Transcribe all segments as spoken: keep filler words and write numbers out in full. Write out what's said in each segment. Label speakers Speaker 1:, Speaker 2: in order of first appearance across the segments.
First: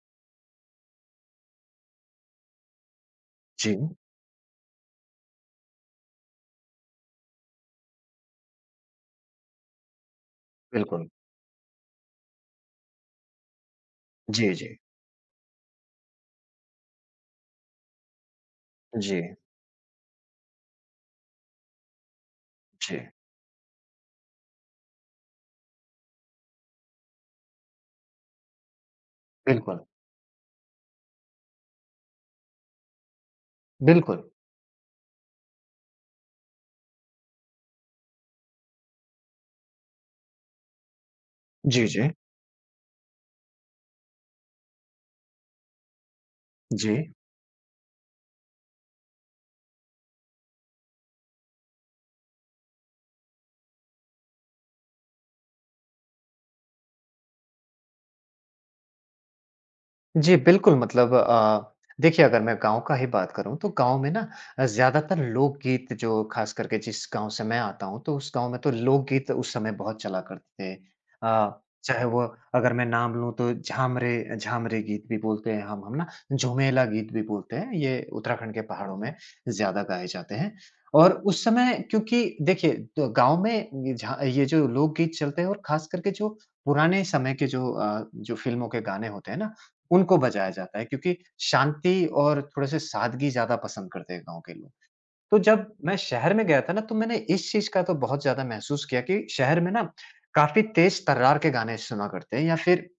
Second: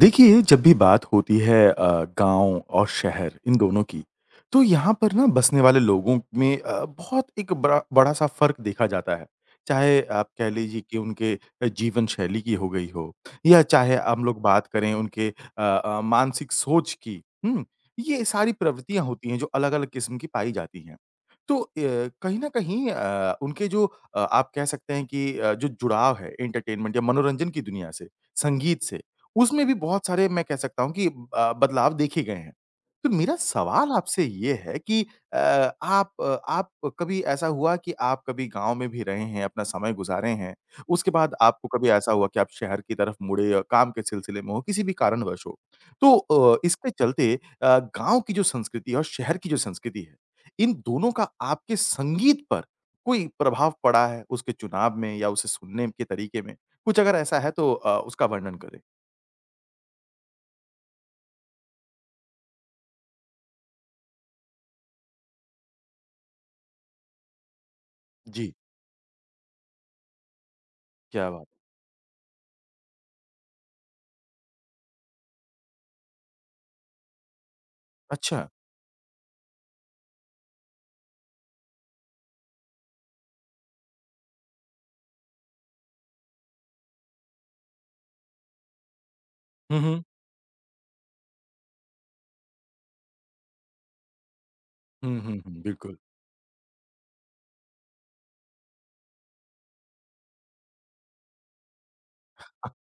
Speaker 1: देखिए, जब भी बात होती है अ, गाँव और शहर इन
Speaker 2: जी,
Speaker 1: दोनों की, तो यहाँ पर ना बसने वाले लोगों में अ, बहुत एक बड़ा बड़ा-सा फ़र्क देखा जाता है। चाहे आप कह लीजिए कि
Speaker 2: बिल्कुल।
Speaker 1: उनके अ, जीवन शैली की हो गई हो या चाहे हम लोग
Speaker 2: जी,
Speaker 1: बात
Speaker 2: जी।
Speaker 1: करें उनके अ अ, मानसिक सोच की, हुँ? ये सारी प्रवृत्तियाँ
Speaker 2: जी,
Speaker 1: होती हैं जो अलग-अलग किस्म की पाई जाती हैं। तो अ, कहीं न कहीं
Speaker 2: जी।
Speaker 1: अ, उनके जो अ, आप कह सकते हैं कि अ, जो जुड़ाव है एंटरटेनमेंट या मनोरंजन की दुनिया से, संगीत से उसमें भी
Speaker 2: बिल्कुल,
Speaker 1: बहुत सारे मैं कह सकता हूँ कि अ, बदलाव देखे गए हैं। तो मेरा सवाल
Speaker 2: बिल्कुल।
Speaker 1: आपसे ये है कि अ, आप अ, आप कभी ऐसा हुआ कि आप कभी गाँव में भी रहे हैं, अपना समय गुज़ारे हैं, उसके बाद आपको
Speaker 2: जी,
Speaker 1: कभी
Speaker 2: जी।
Speaker 1: ऐसा हुआ कि आप शहर की तरफ मुड़े या काम के सिलसिले में हो, किसी भी कारणवश हो। तो अ, इसके
Speaker 2: जी।
Speaker 1: चलते अ, गाँव की जो संस्कृति है और शहर की जो संस्कृति है, इन दोनों का आपके संगीत पर कोई प्रभाव पड़ा है उसके चुनाव में या उसे सुनने के तरीके में? कुछ अगर ऐसा है तो अ, उसका वर्णन करें।
Speaker 2: जी, बिल्कुल मतलब अ, देखिए अगर मैं गाँव का ही बात करूँ तो गाँव में ना अ, ज़्यादातर लोकगीत जो ख़ास करके जिस गाँव से मैं आता हूँ तो उस गाँव
Speaker 1: जी,
Speaker 2: में तो लोकगीत उस समय बहुत चला करते थे।
Speaker 1: क्या बात!
Speaker 2: अ, चाहे वो अगर मैं नाम लूँ तो झामरे झामरे गीत भी बोलते हैं हम हम ना, झुमेला गीत भी बोलते हैं, ये
Speaker 1: अच्छा।
Speaker 2: उत्तराखंड के पहाड़ों में ज़्यादा गाए जाते हैं। और उस समय क्योंकि देखिए तो गाँव में ये झा ये जो लोकगीत चलते हैं और ख़ास करके जो पुराने समय के जो अ, जो फ़िल्मों के गाने होते हैं ना,
Speaker 1: हुँ, हुँ।
Speaker 2: उनको बजाया जाता है क्योंकि शांति और थोड़े-से सादगी ज़्यादा पसंद करते हैं गाँव के लोग।
Speaker 1: हुँ, हुँ,
Speaker 2: तो
Speaker 1: हुँ,
Speaker 2: जब मैं
Speaker 1: बिल्कुल।
Speaker 2: शहर में गया था ना, तो मैंने इस चीज़ का तो बहुत ज़्यादा महसूस किया कि शहर में ना काफ़ी तेज़ तर्रार के गाने सुना करते हैं या फिर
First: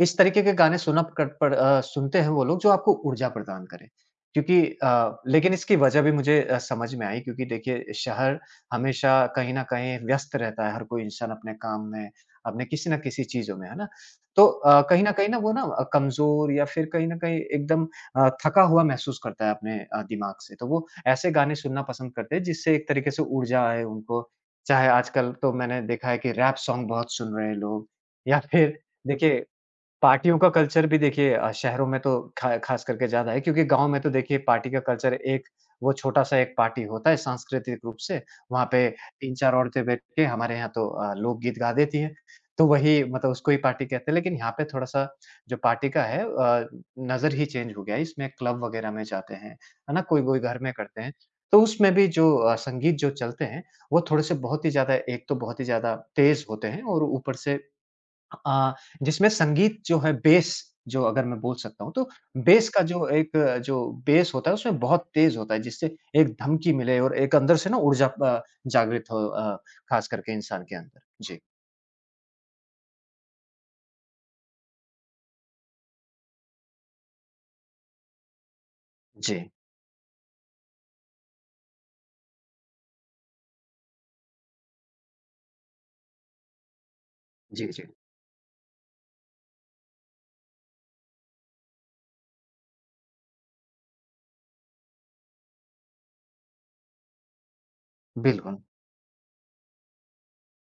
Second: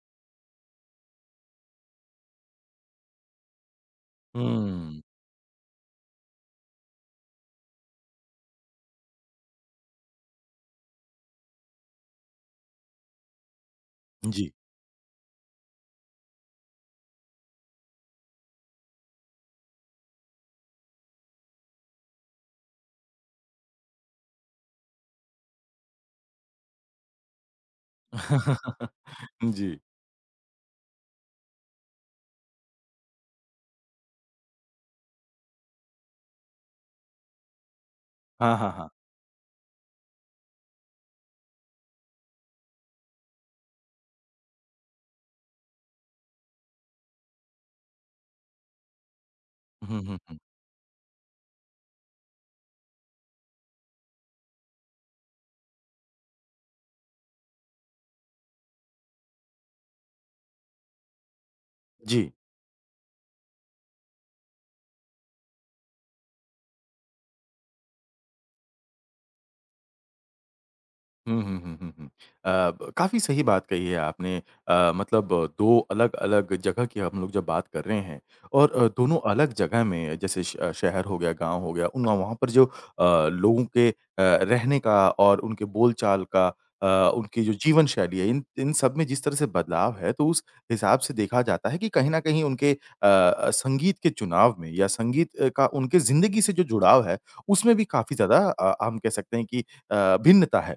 Speaker 2: इस तरीके के गाने सुना कर पड़ अ, सुनते हैं वो लोग जो आपको ऊर्जा प्रदान करें। क्योंकि
Speaker 1: हुँ,
Speaker 2: अ, लेकिन इसकी वजह भी मुझे अ, समझ में आई क्योंकि देखिए शहर हमेशा कहीं न कहीं व्यस्त रहता है, हर कोई इंसान अपने काम में, अपने किसी न किसी चीज़ों में, है ना? तो
Speaker 1: जी।
Speaker 2: अ, कहीं न कहीं ना वो ना अ, कमज़ोर या फिर कहीं न कहीं एकदम अ, थका हुआ महसूस करता है अपने अ, दिमाग से। तो वो ऐसे गाने सुनना पसंद करते हैं जिससे एक तरीके से ऊर्जा आए उनको। चाहे आजकल तो मैंने देखा है कि रैप सॉन्ग बहुत सुन रहे हैं लोग या फिर देखिए
Speaker 1: जी।
Speaker 2: पार्टियों का कल्चर भी देखिए अ, शहरों में तो खा खास करके ज़्यादा है क्योंकि गाँव में तो देखिए पार्टी का कल्चर एक वो छोटा-सा एक पार्टी होता है सांस्कृतिक रूप से,
Speaker 1: हाँ,
Speaker 2: वहाँ
Speaker 1: हाँ,
Speaker 2: पे
Speaker 1: हाँ।
Speaker 2: तीन चार औरतें बैठ के हमारे यहाँ तो अ, लोकगीत गा देती हैं, तो वही मतलब उसको ही पार्टी कहते हैं। लेकिन यहाँ पे थोड़ा-सा जो पार्टी का है अ, नज़र ही चेंज हो गया है, इसमें क्लब वगैरह में जाते हैं, है
Speaker 1: हुँ,
Speaker 2: ना?
Speaker 1: हुँ, हुँ।
Speaker 2: कोई-कोई घर में करते हैं, तो उसमें भी जो अ, संगीत जो चलते हैं, वो थोड़े-से बहुत ही ज़्यादा एक तो बहुत ही ज़्यादा तेज़ होते हैं और ऊपर से अ, जिसमें संगीत जो है बेस जो अगर मैं बोल सकता हूँ, तो
Speaker 1: जी।
Speaker 2: बेस का जो एक अ, जो बेस होता है उसमें बहुत तेज़ होता है जिससे एक धमकी मिले और एक अंदर से ना ऊर्जा अ, जागृत हो अ, ख़ास करके इंसान के अंदर। जी।
Speaker 1: हुँ, हुँ, हुँ, हुँ, हुँ। अ, ब काफ़ी सही बात कही है आपने अ, मतलब दो अलग-अलग जगह की हम लोग जब बात कर रहे हैं और अ, दोनों
Speaker 2: जी।
Speaker 1: अलग जगह में जैसे श अ, शहर हो गया, गाँव हो गया, उन वहाँ पर जो अ, लोगों के अ, रहने का और उनके बोलचाल का अ, उनकी जो
Speaker 2: जी,
Speaker 1: जीवन
Speaker 2: जी।
Speaker 1: शैली है, इन इन सब में जिस तरह से बदलाव है, तो उस हिसाब से देखा जाता है कि कहीं न कहीं उनके अ अ, संगीत के चुनाव में या संगीत अ, का उनके ज़िंदगी से जो जुड़ाव है, उसमें भी काफ़ी ज़्यादा
Speaker 2: बिल्कुल।
Speaker 1: अ, हम कह सकते हैं कि अ, भिन्नता है।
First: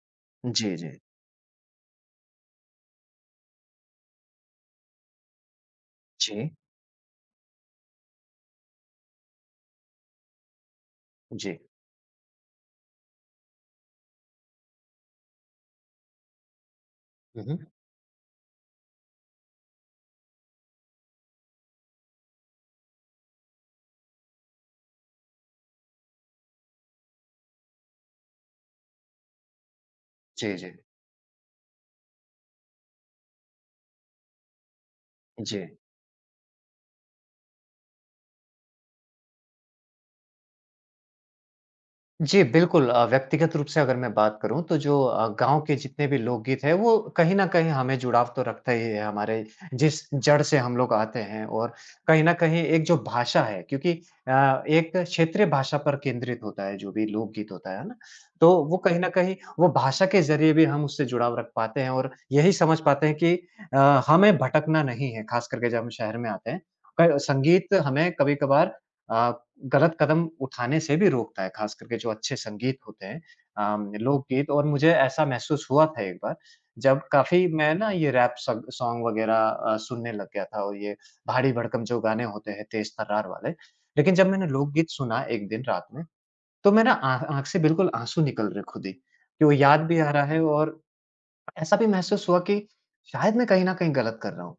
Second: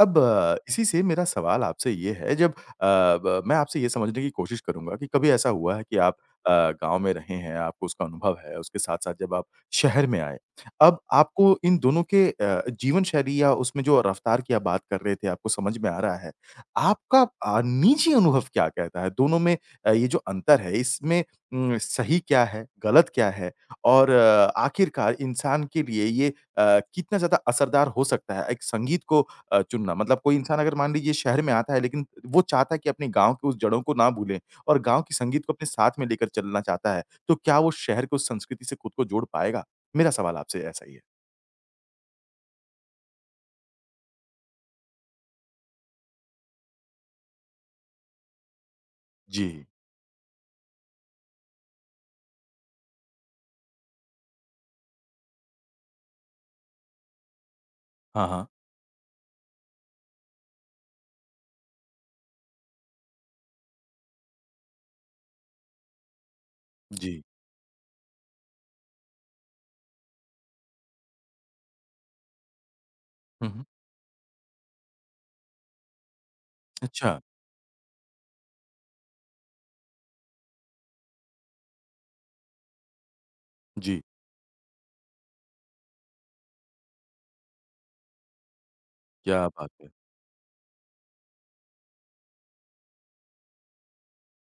Speaker 1: अब अ,
Speaker 2: जी,
Speaker 1: इसी
Speaker 2: जी।
Speaker 1: से मेरा सवाल आपसे ये है जब अ, ब मैं आपसे ये समझने की कोशिश करूँगा कि कभी ऐसा हुआ है कि आप अ,
Speaker 2: जी।
Speaker 1: गाँव में रहे हैं, आपको उसका अनुभव है, उसके साथ-साथ जब आप शहर में आए, अब आपको
Speaker 2: जी।
Speaker 1: इन दोनों के अ, जीवन शैली या उसमें जो रफ़्तार की आप बात कर रहे थे, आपको समझ में आ रहा है। आपका
Speaker 2: हुँ,
Speaker 1: अ,
Speaker 2: हुँ।
Speaker 1: निजी अनुभव क्या कहता है? दोनों में अ, ये जो अंतर है, इसमें उम, सही क्या है, गलत क्या है? और अ, आखिरकार इंसान के लिए ये अ, कितना ज़्यादा असरदार हो सकता है? एक संगीत को अ, चुनना। मतलब कोई
Speaker 2: जी,
Speaker 1: इंसान
Speaker 2: जी।
Speaker 1: अगर मान लीजिए शहर में आता है लेकिन वो चाहता है कि अपने गाँव की उस जड़ों को ना भूलें और गाँव के संगीत को अपने
Speaker 2: जी।
Speaker 1: साथ में लेकर चलना चाहता है, तो क्या वो शहर की उस संस्कृति से खुद को जोड़ पाएगा? मेरा सवाल आपसे ऐसा ही है।
Speaker 2: जी, बिल्कुल अ, व्यक्तिगत रूप से अगर मैं बात करूँ तो जो अ, गाँव के जितने भी लोकगीत हैं वो कहीं न कहीं हमें जुड़ाव तो रखता ही है हमारे
Speaker 1: जी।
Speaker 2: जिस जड़ से हम लोग आते हैं और कहीं न कहीं एक जो भाषा है क्योंकि अ, एक क्षेत्रीय भाषा पर केंद्रित होता है जो भी लोकगीत होता है, है ना?
Speaker 1: हाँ, हाँ।
Speaker 2: तो वो कहीं न कहीं वो भाषा के ज़रिए भी हम उससे जुड़ाव रख पाते हैं और यही समझ पाते हैं कि अ, हमें भटकना नहीं है, ख़ास करके जब हम शहर में आते हैं। क
Speaker 1: जी।
Speaker 2: संगीत हमें कभी-कभार अ, गलत कदम उठाने से भी रोकता है, खास करके जो अच्छे संगीत होते हैं
Speaker 1: हुँ, हुँ।
Speaker 2: अम, लोकगीत और मुझे ऐसा महसूस हुआ था एक बार, जब
Speaker 1: अच्छा,
Speaker 2: काफ़ी मैं ना ये रैप सॉन्ग सॉन्ग वगैरह अ, सुनने लग गया था और ये भाड़ी-भड़कम जो गाने होते हैं, तेज़-तर्रार वाले।
Speaker 1: जी,
Speaker 2: लेकिन जब मैंने लोकगीत सुना एक दिन रात में, तो मैं ना आँख आँख से बिल्कुल आँसू निकल रहे खुद ही, कि
Speaker 1: क्या
Speaker 2: वो
Speaker 1: बात
Speaker 2: याद
Speaker 1: है।
Speaker 2: भी आ रहा है और ऐसा भी महसूस हुआ कि शायद मैं कहीं न कहीं गलत कर रहा हूँ।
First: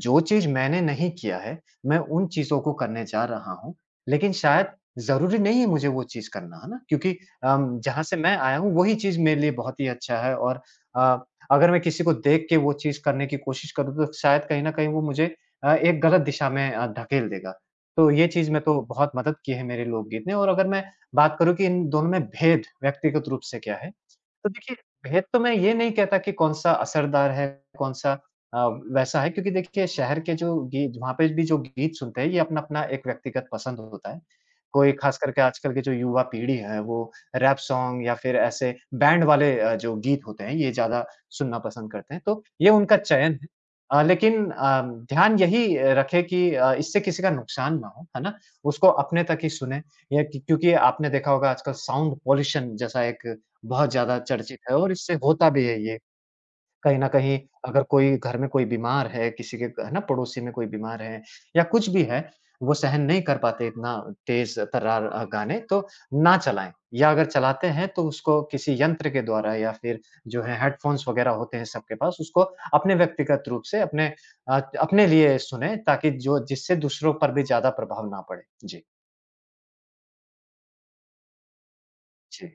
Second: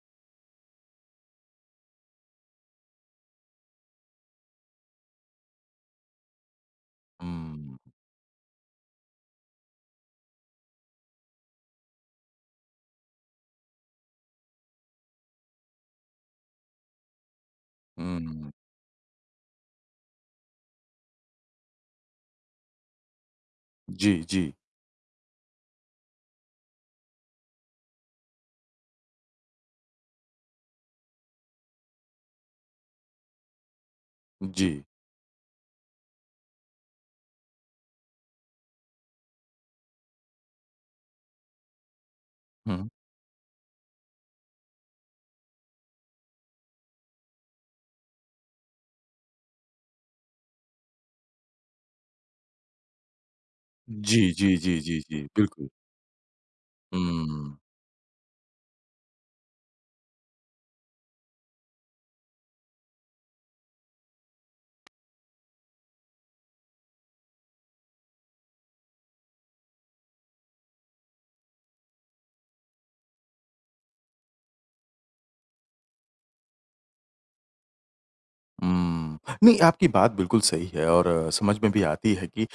Speaker 2: जो चीज़ मैंने नहीं किया है, मैं उन चीज़ों को करने जा रहा हूँ, लेकिन शायद ज़रूरी नहीं है मुझे वो चीज़ करना, है ना? क्योंकि
Speaker 1: हुँ,
Speaker 2: अम, जहाँ से मैं आया हूँ वही चीज़ मेरे लिए बहुत ही अच्छा है और अ, अगर मैं किसी को देख के वो चीज़ करने की कोशिश करूँ तो शायद कहीं न कहीं वो मुझे अ, एक गलत दिशा में अ, धकेल देगा। तो ये
Speaker 1: हुँ।
Speaker 2: चीज़ में तो बहुत मदद की है मेरे लोकगीत ने और अगर मैं बात करूँ कि इन दोनों में भेद व्यक्तिगत रूप से क्या है,
Speaker 1: जी, जी,
Speaker 2: तो देखिए, भेद तो मैं ये नहीं कहता कि कौन-सा असरदार है, कौन-सा अ, वैसा है क्योंकि देखिए शहर के जो गीत वहाँ पे भी जो गीत सुनते हैं, ये अपना-अपना एक व्यक्तिगत पसंद होता है।
Speaker 1: जी।
Speaker 2: कोई ख़ास करके आजकल के जो युवा पीढ़ी है, वो रैप सॉन्ग या फिर ऐसे बैंड वाले अ, जो गीत होते हैं, ये ज़्यादा सुनना पसंद करते हैं, तो ये
Speaker 1: हुँ।
Speaker 2: उनका चयन है। अ, लेकिन अ, ध्यान यही रखें कि अ, इससे किसी का नुकसान ना हो, है ना? उसको अपने तक ही सुनें या कि- क्योंकि आपने देखा होगा आजकल साउंड पॉल्यूशन जैसा एक बहुत
Speaker 1: जी,
Speaker 2: ज़्यादा
Speaker 1: जी,
Speaker 2: चर्चित
Speaker 1: जी,
Speaker 2: है और
Speaker 1: जी,
Speaker 2: इससे
Speaker 1: जी,
Speaker 2: होता भी
Speaker 1: बिल्कुल।
Speaker 2: है ये। कहीं न कहीं
Speaker 1: हुँ।
Speaker 2: अगर कोई घर में कोई बीमार है, किसी के है ना पड़ोसी में कोई बीमार है या कुछ भी है, वो सहन नहीं कर पाते इतना तेज़ तर्रार अ, गाने तो ना चलाएँ या अगर चलाते हैं तो उसको किसी यंत्र के द्वारा या फिर जो है हेडफ़ोन्स वग़ैरह होते हैं सबके पास, उसको अपने व्यक्तिगत रूप से अपने अ, अपने लिए सुनें ताकि जो जिससे दूसरों पर भी ज़्यादा प्रभाव ना पड़े। जी,
Speaker 1: हुँ। नहीं, आपकी बात बिल्कुल सही है और अ, समझ में भी आती है कि अ,
Speaker 2: जी।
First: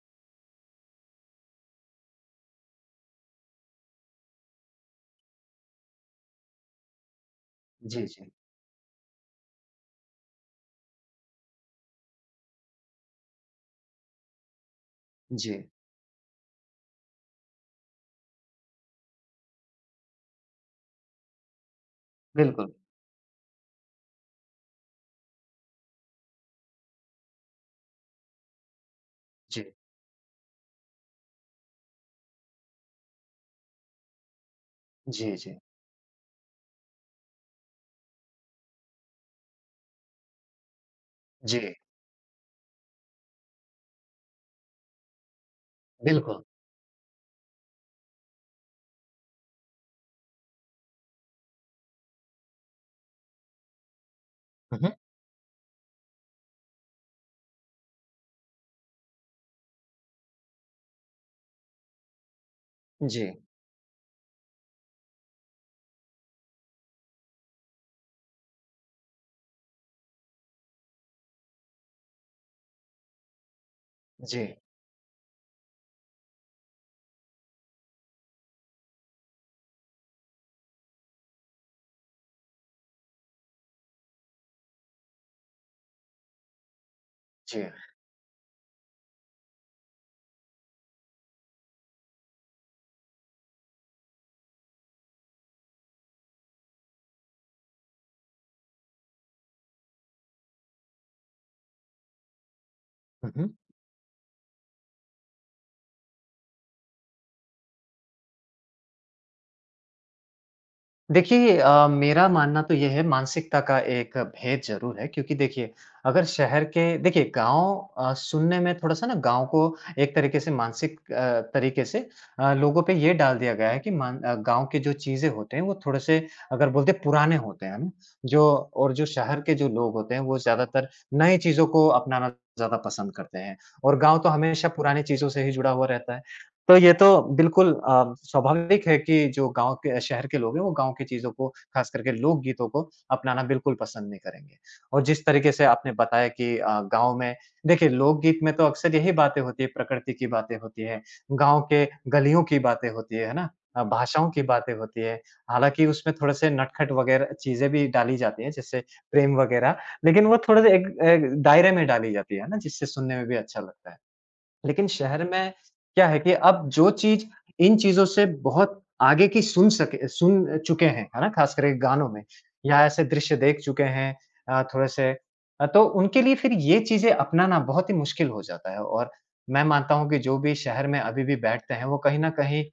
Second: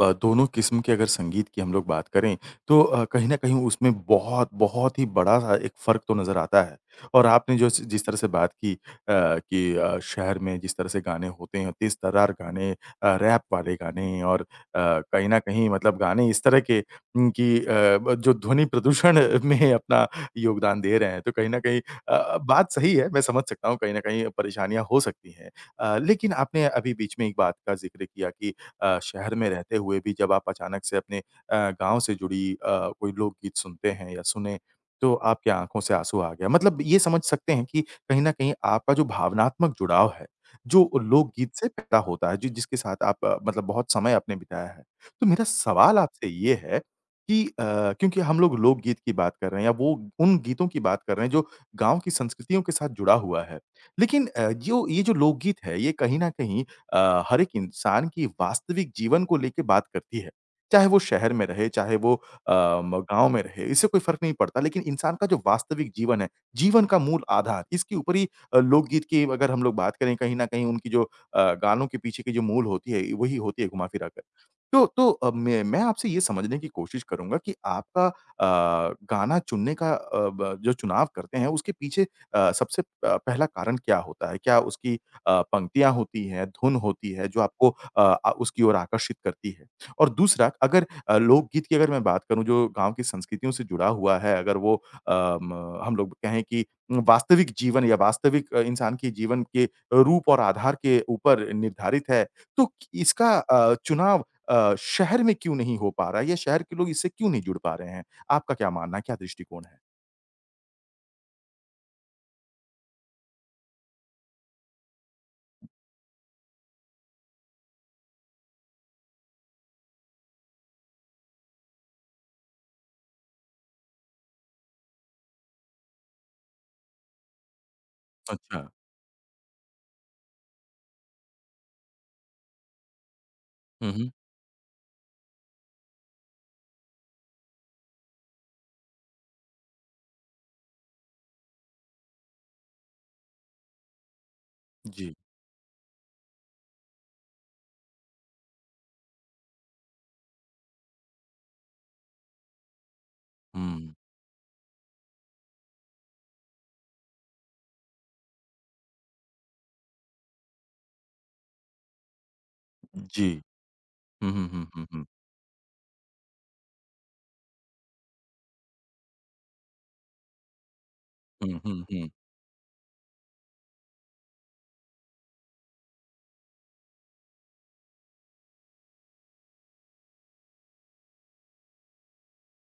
Speaker 1: ब दोनों किस्म के अगर संगीत की हम लोग बात करें, तो अ, कहीं न कहीं उसमें बहुत, बहुत ही बड़ा-सा एक फ़र्क तो नज़र आता है। और आपने जो स जिस
Speaker 2: जी,
Speaker 1: तरह से
Speaker 2: जी।
Speaker 1: बात की अ, कि अ, शहर में जिस तरह से गाने होते हैं, तेज़-तर्रार गाने अ, रैप वाले गाने और अ, कहीं न
Speaker 2: जी,
Speaker 1: कहीं मतलब गाने इस तरह के उम, कि अ, ब जो ध्वनि प्रदूषण में अपना योगदान दे रहे हैं, तो कहीं न कहीं अ, बात
Speaker 2: बिल्कुल।
Speaker 1: सही है, मैं समझ सकता हूँ कहीं न कहीं परेशानियाँ हो सकती हैं। अ, लेकिन आपने अभी बीच में एक बात का ज़िक्र किया कि अ, शहर में
Speaker 2: जी,
Speaker 1: रहते हुए भी जब आप अचानक से अपने अ, गाँव से जुड़ी अ, कोई लोकगीत सुनते हैं या सुने, तो
Speaker 2: जी,
Speaker 1: आपकी
Speaker 2: जी।
Speaker 1: आँखों से आँसू आ गया। मतलब ये समझ सकते हैं कि कहीं न कहीं आपका जो भावनात्मक जुड़ाव है, जो लोकगीत से
Speaker 2: जी,
Speaker 1: पैदा होता है, जो जिसके साथ आप अ, मतलब बहुत समय आपने बिताया है। तो मेरा सवाल आपसे
Speaker 2: बिल्कुल।
Speaker 1: ये है कि अ, क्योंकि हम लोग लोकगीत की बात कर रहे हैं या वो उन गीतों की बात कर रहे हैं जो गाँव की संस्कृतियों के साथ जुड़ा हुआ है। लेकिन अ,
Speaker 2: हुँ,
Speaker 1: जो
Speaker 2: हुँ।
Speaker 1: ये जो लोकगीत है, ये कहीं न कहीं अ, हर एक इंसान की वास्तविक जीवन को लेके बात करती है। चाहे वो शहर में रहे, चाहे वो अ, म
Speaker 2: जी,
Speaker 1: गाँव में रहे, इससे कोई फ़र्क नहीं पड़ता। लेकिन इंसान का जो वास्तविक जीवन है, जीवन का मूल आधार, इसके ऊपर ही अ, लोकगीत की अगर हम लोग बात करें, कहीं न कहीं उनकी जो अ, गानों के पीछे की जो मूल होती है, वही होती है घुमा-फिरा कर।
Speaker 2: जी,
Speaker 1: तो तो अ, मैं मैं आपसे ये समझने की कोशिश करूँगा कि आपका अ, गाना चुनने का अ, ब जो चुनाव करते हैं उसके पीछे अ, सबसे अ, पहला कारण क्या होता है? क्या उसकी अ, पंक्तियाँ होती हैं, धुन होती है जो आपको
Speaker 2: जी।
Speaker 1: अ अ, उसकी ओर आकर्षित करती है? और दूसरा अगर अ, लोकगीत की अगर मैं बात करूँ जो गाँव की संस्कृतियों से जुड़ा हुआ है अगर वो अ, म हम लोग कहें कि वास्तविक जीवन या वास्तविक अ, इंसान के जीवन के रूप और आधार के ऊपर निर्धारित है, तो इसका
Speaker 2: हुँ, हुँ।
Speaker 1: अ, चुनाव अ, शहर में क्यों नहीं हो पा रहा है या शहर के लोग इससे क्यों नहीं जुड़ पा रहे हैं? आपका क्या मानना है, क्या दृष्टिकोण है?
Speaker 2: देखिए अ, मेरा मानना तो ये है मानसिकता का एक भेद ज़रूर है क्योंकि देखिए अगर शहर के देखिए गाँव अ, सुनने में थोड़ा-सा ना गाँव को एक तरीके से मानसिक अ, तरीके से अ, लोगों पे ये डाल दिया गया है कि मान अ, गाँव के जो चीज़ें होते हैं वो थोड़े-से अगर बोलते हैं पुराने होते हैं, है ना? जो
Speaker 1: अच्छा।
Speaker 2: और जो शहर के जो लोग होते हैं वो ज़्यादातर नई चीज़ों को अपनाना ज़्यादा पसंद करते हैं
Speaker 1: हुँ,
Speaker 2: और
Speaker 1: हुँ।
Speaker 2: गाँव तो हमेशा पुरानी चीज़ों से ही जुड़ा हुआ रहता है। तो ये तो बिल्कुल अ, स्वाभाविक है कि जो गाँव के शहर के लोग हैं, वो गाँव की चीज़ों को ख़ास करके लोकगीतों को अपनाना बिल्कुल पसंद नहीं करेंगे। और
Speaker 1: जी।
Speaker 2: जिस तरीके से आपने बताया कि अ, गाँव में देखिए लोकगीत में तो अक्सर यही बातें होती हैं, प्रकृति की बातें होती हैं, गाँव के गलियों की बातें होती हैं, है ना? अ,
Speaker 1: हुँ।
Speaker 2: भाषाओं की बातें होती हैं। हालाँकि उसमें थोड़े-से नटखट वग़ैरह चीज़ें भी डाली जाती हैं, जैसे प्रेम वग़ैरह, लेकिन वो थोड़े-से एक एक दायरे में डाली जाती है ना, जिससे सुनने में
Speaker 1: जी।
Speaker 2: भी अच्छा लगता है।
Speaker 1: हुँ, हुँ, हुँ, हुँ,
Speaker 2: लेकिन
Speaker 1: हुँ।
Speaker 2: शहर में क्या है कि अब जो चीज़ इन चीज़ों से बहुत आगे की सुन सके सुन चुके हैं, है ना? ख़ास
Speaker 1: हुँ,
Speaker 2: करके
Speaker 1: हुँ, हुँ।
Speaker 2: गानों में या ऐसे दृश्य देख चुके हैं अ, थोड़े-से अ, तो उनके लिए फिर ये चीज़ें अपनाना बहुत ही मुश्किल हो जाता है और मैं मानता हूँ कि जो भी शहर में अभी भी बैठते हैं, वो कहीं न कहीं,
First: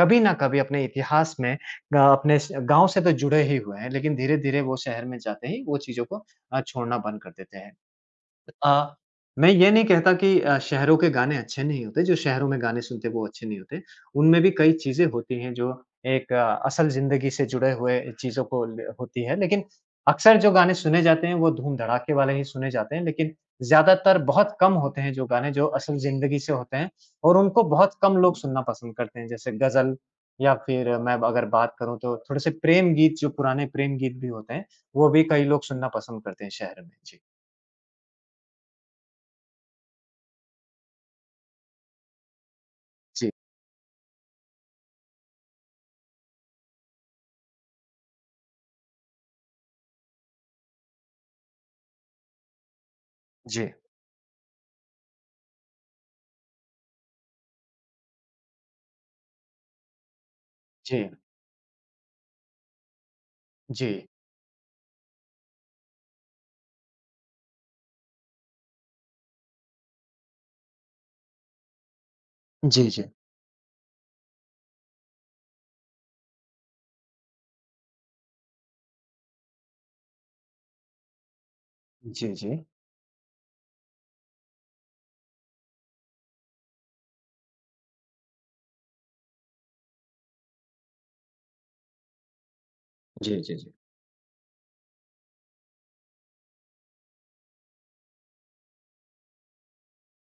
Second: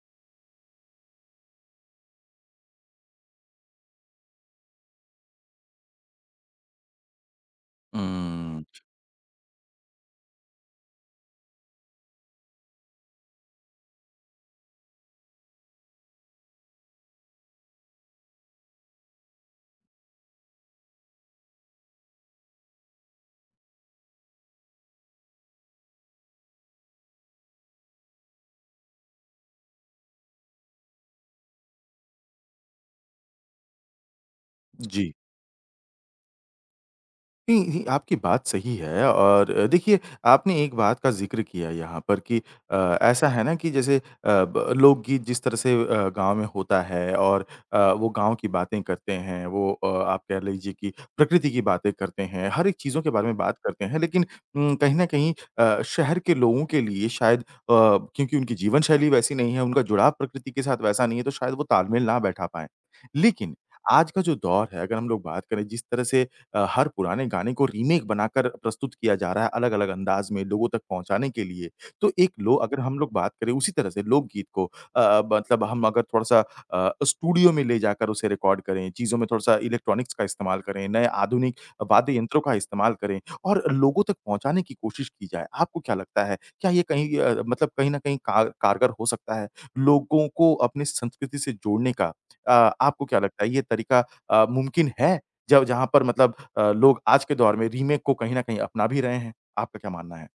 Speaker 2: कभी न कभी अपने इतिहास में अ, अपने स गाँव से तो जुड़े ही हुए हैं, लेकिन धीरे-धीरे वो शहर में जाते ही वो चीज़ों को अ, छोड़ना बंद कर देते हैं।
Speaker 1: हुँ।
Speaker 2: अ, मैं ये नहीं कहता कि अ, शहरों के गाने अच्छे नहीं होते, जो शहरों में गाने सुनते हैं वो अच्छे नहीं होते। उनमें भी कई चीज़ें होती हैं जो एक आ, असल ज़िंदगी से जुड़े हुए चीज़ों को ल होती है। लेकिन अक्सर जो गाने सुने जाते हैं वो धूम-धड़ाके वाले ही सुने जाते हैं, लेकिन ज़्यादातर बहुत कम होते हैं जो गाने जो असल ज़िंदगी से होते हैं और उनको बहुत कम लोग सुनना पसंद करते हैं। जैसे गज़ल या फिर मैं अगर बात करूँ तो थोड़े से प्रेम गीत जो पुराने प्रेम गीत भी होते हैं, वो भी कई लोग सुनना पसंद करते हैं शहर में। जी।
Speaker 1: नहीं, नहीं, आपकी बात सही है और अ, देखिए आपने एक बात का ज़िक्र किया यहाँ पर कि अ, ऐसा
Speaker 2: जी।
Speaker 1: है ना कि जैसे अ, ब लोकगीत जिस तरह से अ, गाँव में होता है और अ, वो गाँव की बातें करते हैं, वो अ, आप कह लीजिए कि प्रकृति की बातें करते हैं, हर एक चीज़ों के बारे में बात
Speaker 2: जी।
Speaker 1: करते हैं। लेकिन उम, कहीं न कहीं अ, शहर के लोगों के लिए शायद अ, क्योंकि उनकी जीवन शैली वैसी नहीं है, उनका जुड़ाव प्रकृति के साथ वैसा
Speaker 2: जी,
Speaker 1: नहीं है, तो शायद वो तालमेल ना बैठा पाएँ। लेकिन
Speaker 2: जी।
Speaker 1: आज का जो दौर है, अगर हम लोग बात करें जिस तरह से अ, हर पुराने गाने को रीमेक बनाकर प्रस्तुत किया जा रहा है अलग-अलग अंदाज में लोगों तक पहुँचाने के लिए। तो एक लो अगर
Speaker 2: जी,
Speaker 1: हम
Speaker 2: जी।
Speaker 1: लोग बात करें उसी तरह से लोकगीत को अ, मतलब हम अगर थोड़ा-सा अ, स्टूडियो में ले जाकर उसे रिकॉर्ड करें, चीज़ों में थोड़ा-सा इलेक्ट्रॉनिक्स का इस्तेमाल करें, नए आधुनिक वाद्य
Speaker 2: जी,
Speaker 1: यंत्रों का
Speaker 2: जी।
Speaker 1: इस्तेमाल करें और लोगों तक पहुँचाने की कोशिश की जाए। आपको क्या लगता है? क्या ये कहीं अ, मतलब कहीं न कहीं कार कारगर हो सकता है लोगों को अपनी संस्कृति से जोड़ने का? अ, आपको क्या
Speaker 2: जी,
Speaker 1: लगता है
Speaker 2: जी,
Speaker 1: ये
Speaker 2: जी।
Speaker 1: तरीका अ, मुमकिन है? ज जहाँ पर मतलब अ, लोग आज के दौर में रीमेक को कहीं न कहीं अपना भी रहे हैं? आपका क्या मानना है?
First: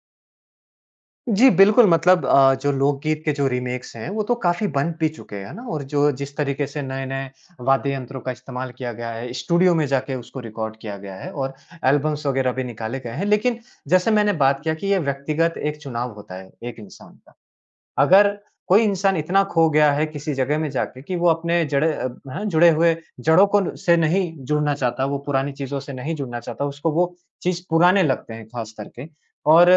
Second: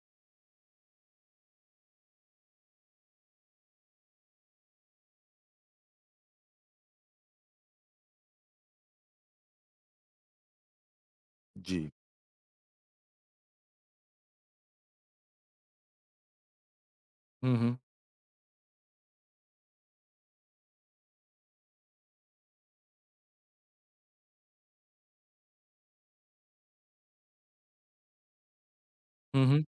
Speaker 2: जी, बिल्कुल मतलब अ, जो लोकगीत के जो रीमेक्स हैं, वो तो काफ़ी बन भी चुके हैं, है ना? और जो जिस तरीके से नए-नए वाद्य यंत्रों का इस्तेमाल किया गया है, स्टूडियो में जाके उसको रिकॉर्ड किया गया है और
Speaker 1: जी।
Speaker 2: एल्बम्स वगैरह भी निकाले गए हैं। लेकिन जैसे मैंने बात किया कि ये व्यक्तिगत एक चुनाव होता है, एक इंसान का,
Speaker 1: हुँ, हुँ।
Speaker 2: अगर कोई इंसान इतना खो गया है किसी जगह में जाके कि वो अपने जड़े अ, है ना, जुड़े हुए जड़ों को न से नहीं जुड़ना चाहता, वो पुरानी चीज़ों से नहीं जुड़ना चाहता, उसको वो चीज़ पुराने लगते हैं ख़ास करके।
Speaker 1: हुँ, हुँ।
Speaker 2: और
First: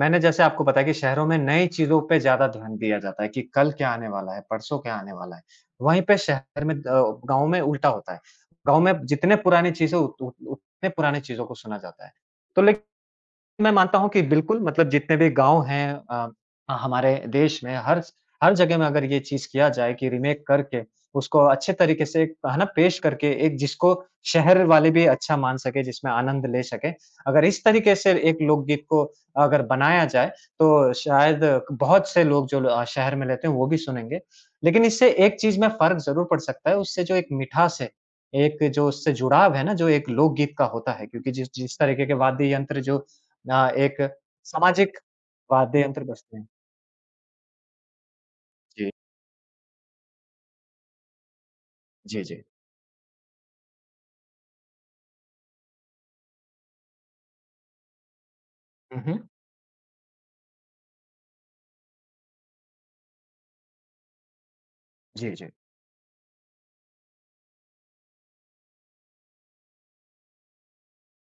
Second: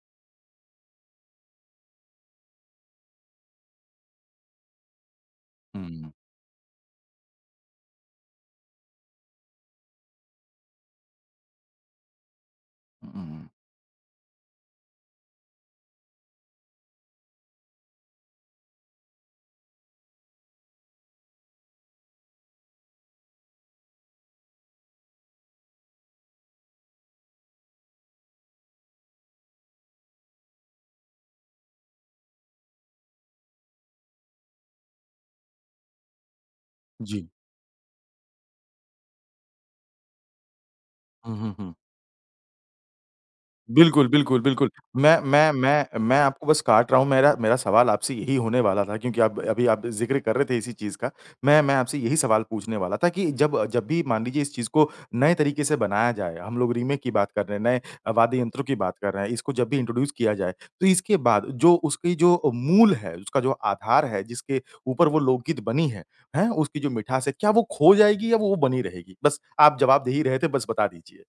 Speaker 2: मैंने जैसे आपको बताया कि शहरों में नई चीज़ों पे ज़्यादा ध्यान दिया जाता है कि कल क्या आने वाला है, परसों क्या आने वाला है।
Speaker 1: हुँ,
Speaker 2: वहीं
Speaker 1: हुँ,
Speaker 2: पे शहर में अ, गाँव में उल्टा होता है। गाँव में जितने पुरानी चीज़ें उत उत उतने पुरानी चीज़ों को सुना जाता है। तो लेकिन
Speaker 1: हुँ, हुँ।
Speaker 2: मैं मानता हूँ कि बिल्कुल मतलब जितने भी गाँव हैं अ, हमारे देश में हर हर जगह में अगर ये चीज़ किया जाए कि रीमेक करके उसको अच्छे तरीके से एक, है ना पेश करके एक जिसको शहर वाले भी अच्छा मान सके, जिसमें आनंद ले सके। अगर इस तरीके से एक लोकगीत को अगर बनाया जाए तो शायद बहुत से लोग जो अ, शहर में रहते हैं वो भी सुनेंगे। लेकिन इससे एक चीज़ में फ़र्क ज़रूर पड़ सकता है, उससे जो
Speaker 1: जी।
Speaker 2: एक मिठास है, एक जो उससे जुड़ाव है ना जो एक लोकगीत का होता है क्योंकि
Speaker 1: हुँ,
Speaker 2: जिस
Speaker 1: हुँ, हुँ।
Speaker 2: जिस तरीके के वाद्य यंत्र जो अ, एक
Speaker 1: बिल्कुल, बिल्कुल, बिल्कुल।
Speaker 2: सामाजिक
Speaker 1: मैं मैं
Speaker 2: वाद्य
Speaker 1: मैं
Speaker 2: यंत्र
Speaker 1: मैं
Speaker 2: बजते
Speaker 1: आपको
Speaker 2: हैं।
Speaker 1: बस काट रहा हूँ, मेरा मेरा सवाल आपसे यही होने वाला
Speaker 2: जी,
Speaker 1: था क्योंकि आप अभी आप ज़िक्र कर रहे थे इसी चीज़ का। मैं मैं आपसे यही
Speaker 2: जी,
Speaker 1: सवाल
Speaker 2: जी।
Speaker 1: पूछने वाला था कि जब जब भी मान लीजिए इस चीज़ को नए तरीके से बनाया जाए, हम लोग रीमेक की बात कर रहे हैं, नए वाद्य यंत्रों की बात
Speaker 2: हुँ,
Speaker 1: कर रहे
Speaker 2: हुँ।
Speaker 1: हैं, इसको जब भी इंट्रोड्यूस किया जाए, तो इसके बाद जो उसकी जो मूल है, उसका जो आधार है, जिसके ऊपर वो
Speaker 2: जी, जी।
Speaker 1: लोकगीत बनी है, हैं? उसकी जो मिठास है, क्या वो खो जाएगी या वो बनी रहेगी? बस आप जवाब दे ही रहे थे, बस बता दीजिए।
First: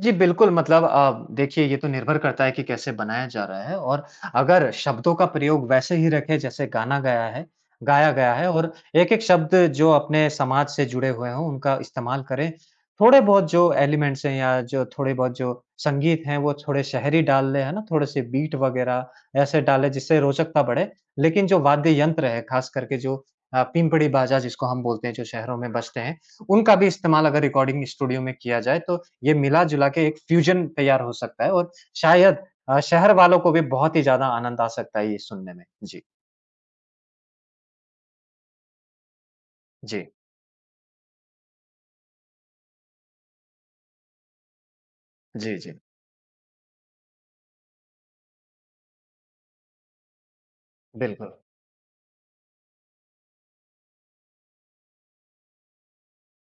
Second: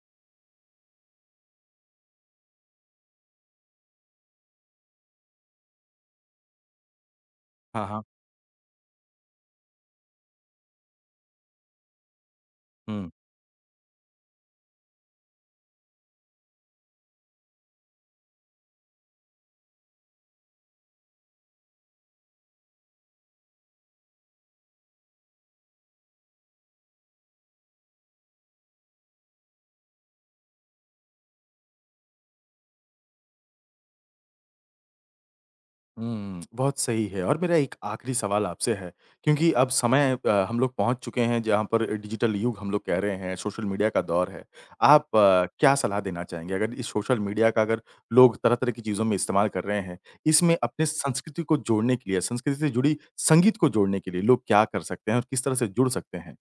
Speaker 2: जी, बिल्कुल मतलब अ, देखिए ये तो निर्भर करता है कि कैसे बनाया जा रहा है और अगर शब्दों का प्रयोग वैसे ही रखें जैसे गाना गया है
Speaker 1: हाँ, हाँ।
Speaker 2: गाया गया है और एक-एक शब्द जो अपने समाज से जुड़े हुए हों, उनका इस्तेमाल करें।
Speaker 1: हुँ।
Speaker 2: थोड़े बहुत जो एलिमेंट्स हैं या जो थोड़े बहुत जो संगीत हैं, वो थोड़े शहरी डाल लें, है ना? थोड़े-से बीट वगैरह ऐसे डालें जिससे रोचकता बढ़े। लेकिन जो वाद्य यंत्र है, ख़ास करके जो अ, पिंपड़ी बाजा जिसको हम बोलते हैं, जो शहरों में बजते हैं, उनका भी इस्तेमाल अगर रिकॉर्डिंग स्टूडियो में किया जाए, तो ये मिला-जुला के एक फ्यूजन तैयार हो सकता है और शायद अ, शहर वालों को भी बहुत ही ज़्यादा आनंद आ सकता है ये सुनने में। जी।
Speaker 1: हुँ, बहुत सही है और मेरा एक आखिरी सवाल आपसे है, क्योंकि अब
Speaker 2: जी।
Speaker 1: समय अ, हम लोग पहुँच चुके हैं जहाँ पर डिजिटल युग हम लोग कह रहे हैं, सोशल मीडिया का दौर है। आप अ,
Speaker 2: जी,
Speaker 1: क्या
Speaker 2: जी।
Speaker 1: सलाह देना चाहेंगे? अगर इस सोशल मीडिया का अगर लोग तरह-तरह की चीज़ों में इस्तेमाल कर रहे हैं, इसमें अपने
Speaker 2: बिल्कुल।
Speaker 1: संस्कृति को जोड़ने के लिए, संस्कृति से जुड़ी संगीत को जोड़ने के लिए लोग क्या कर सकते हैं और किस तरह से जुड़ सकते हैं?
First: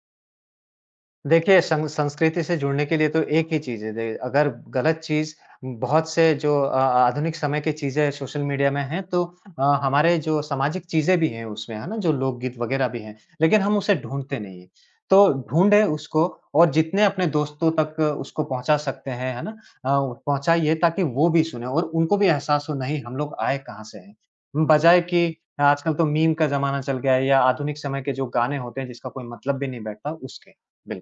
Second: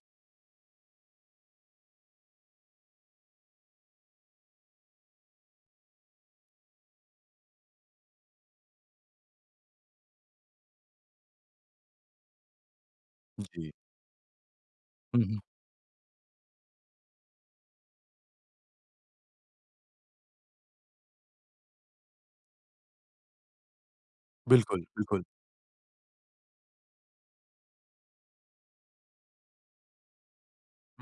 Speaker 2: देखिए, संग संस्कृति से जुड़ने के लिए तो एक ही चीज़ है दे अगर गलत चीज़ बहुत से जो अ, आधुनिक समय की चीज़ें सोशल मीडिया में हैं, तो अ, हमारे जो सामाजिक चीज़ें भी हैं उसमें, है ना? जो लोकगीत वगैरह भी हैं, लेकिन
Speaker 1: जी।
Speaker 2: हम उसे ढूँढते नहीं हैं।
Speaker 1: हुँ,
Speaker 2: तो
Speaker 1: हुँ।
Speaker 2: ढूँढे उसको और जितने अपने दोस्तों तक उसको पहुँचा सकते हैं, है ना? अ, पहुँचाइए ताकि वो भी सुनें और उनको भी एहसास हो, नहीं हम लोग आए कहाँ से हैं।
Speaker 1: बिल्कुल,
Speaker 2: बजाए
Speaker 1: बिल्कुल।
Speaker 2: कि आजकल तो मीम का ज़माना चल गया है या आधुनिक समय के जो गाने होते हैं, जिसका कोई मतलब भी नहीं बैठता, उसके।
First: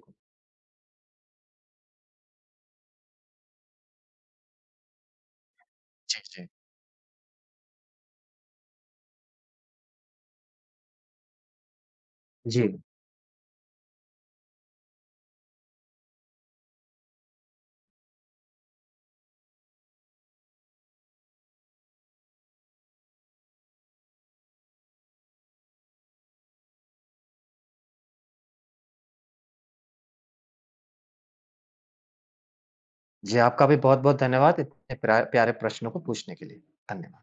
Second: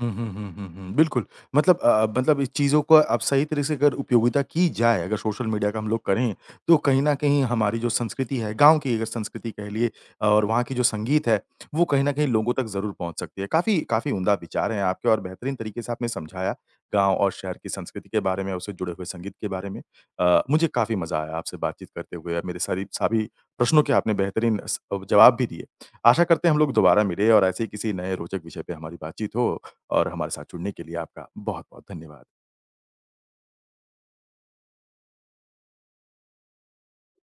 Speaker 1: हुँ, हुँ, हुँ, हुँ, हुँ। बिल्कुल, मतलब अ, मतलब इस चीज़ों को अब सही तरीके से अगर उपयोगिता की जाए, अगर सोशल मीडिया का हम लोग
Speaker 2: जी,
Speaker 1: करें,
Speaker 2: जी।
Speaker 1: तो कहीं न कहीं हमारी जो संस्कृति है, गाँव की अगर संस्कृति कह लिए और वहाँ की जो संगीत है, वो कहीं न कहीं लोगों तक
Speaker 2: जी,
Speaker 1: ज़रूर पहुँच सकती है। काफ़ी काफ़ी उम्दा विचार हैं आपके और बेहतरीन तरीके से आपने समझाया, गाँव और शहर की संस्कृति के बारे में, उससे जुड़े हुए संगीत के बारे में। अ, मुझे काफ़ी मज़ा आया आपसे बातचीत करते हुए और मेरे सारी सभी प्रश्नों के आपने बेहतरीन स जवाब भी दिए। आशा करते हैं हम लोग दोबारा मिलें और ऐसे ही किसी नए रोचक विषय पे हमारी बातचीत हो। और हमारे साथ जुड़ने के लिए आपका बहुत-बहुत धन्यवाद।
Speaker 2: जी, आपका भी बहुत-बहुत धन्यवाद इतने प्रा प्यारे प्रश्नों को पूछने के लिए। धन्यवाद।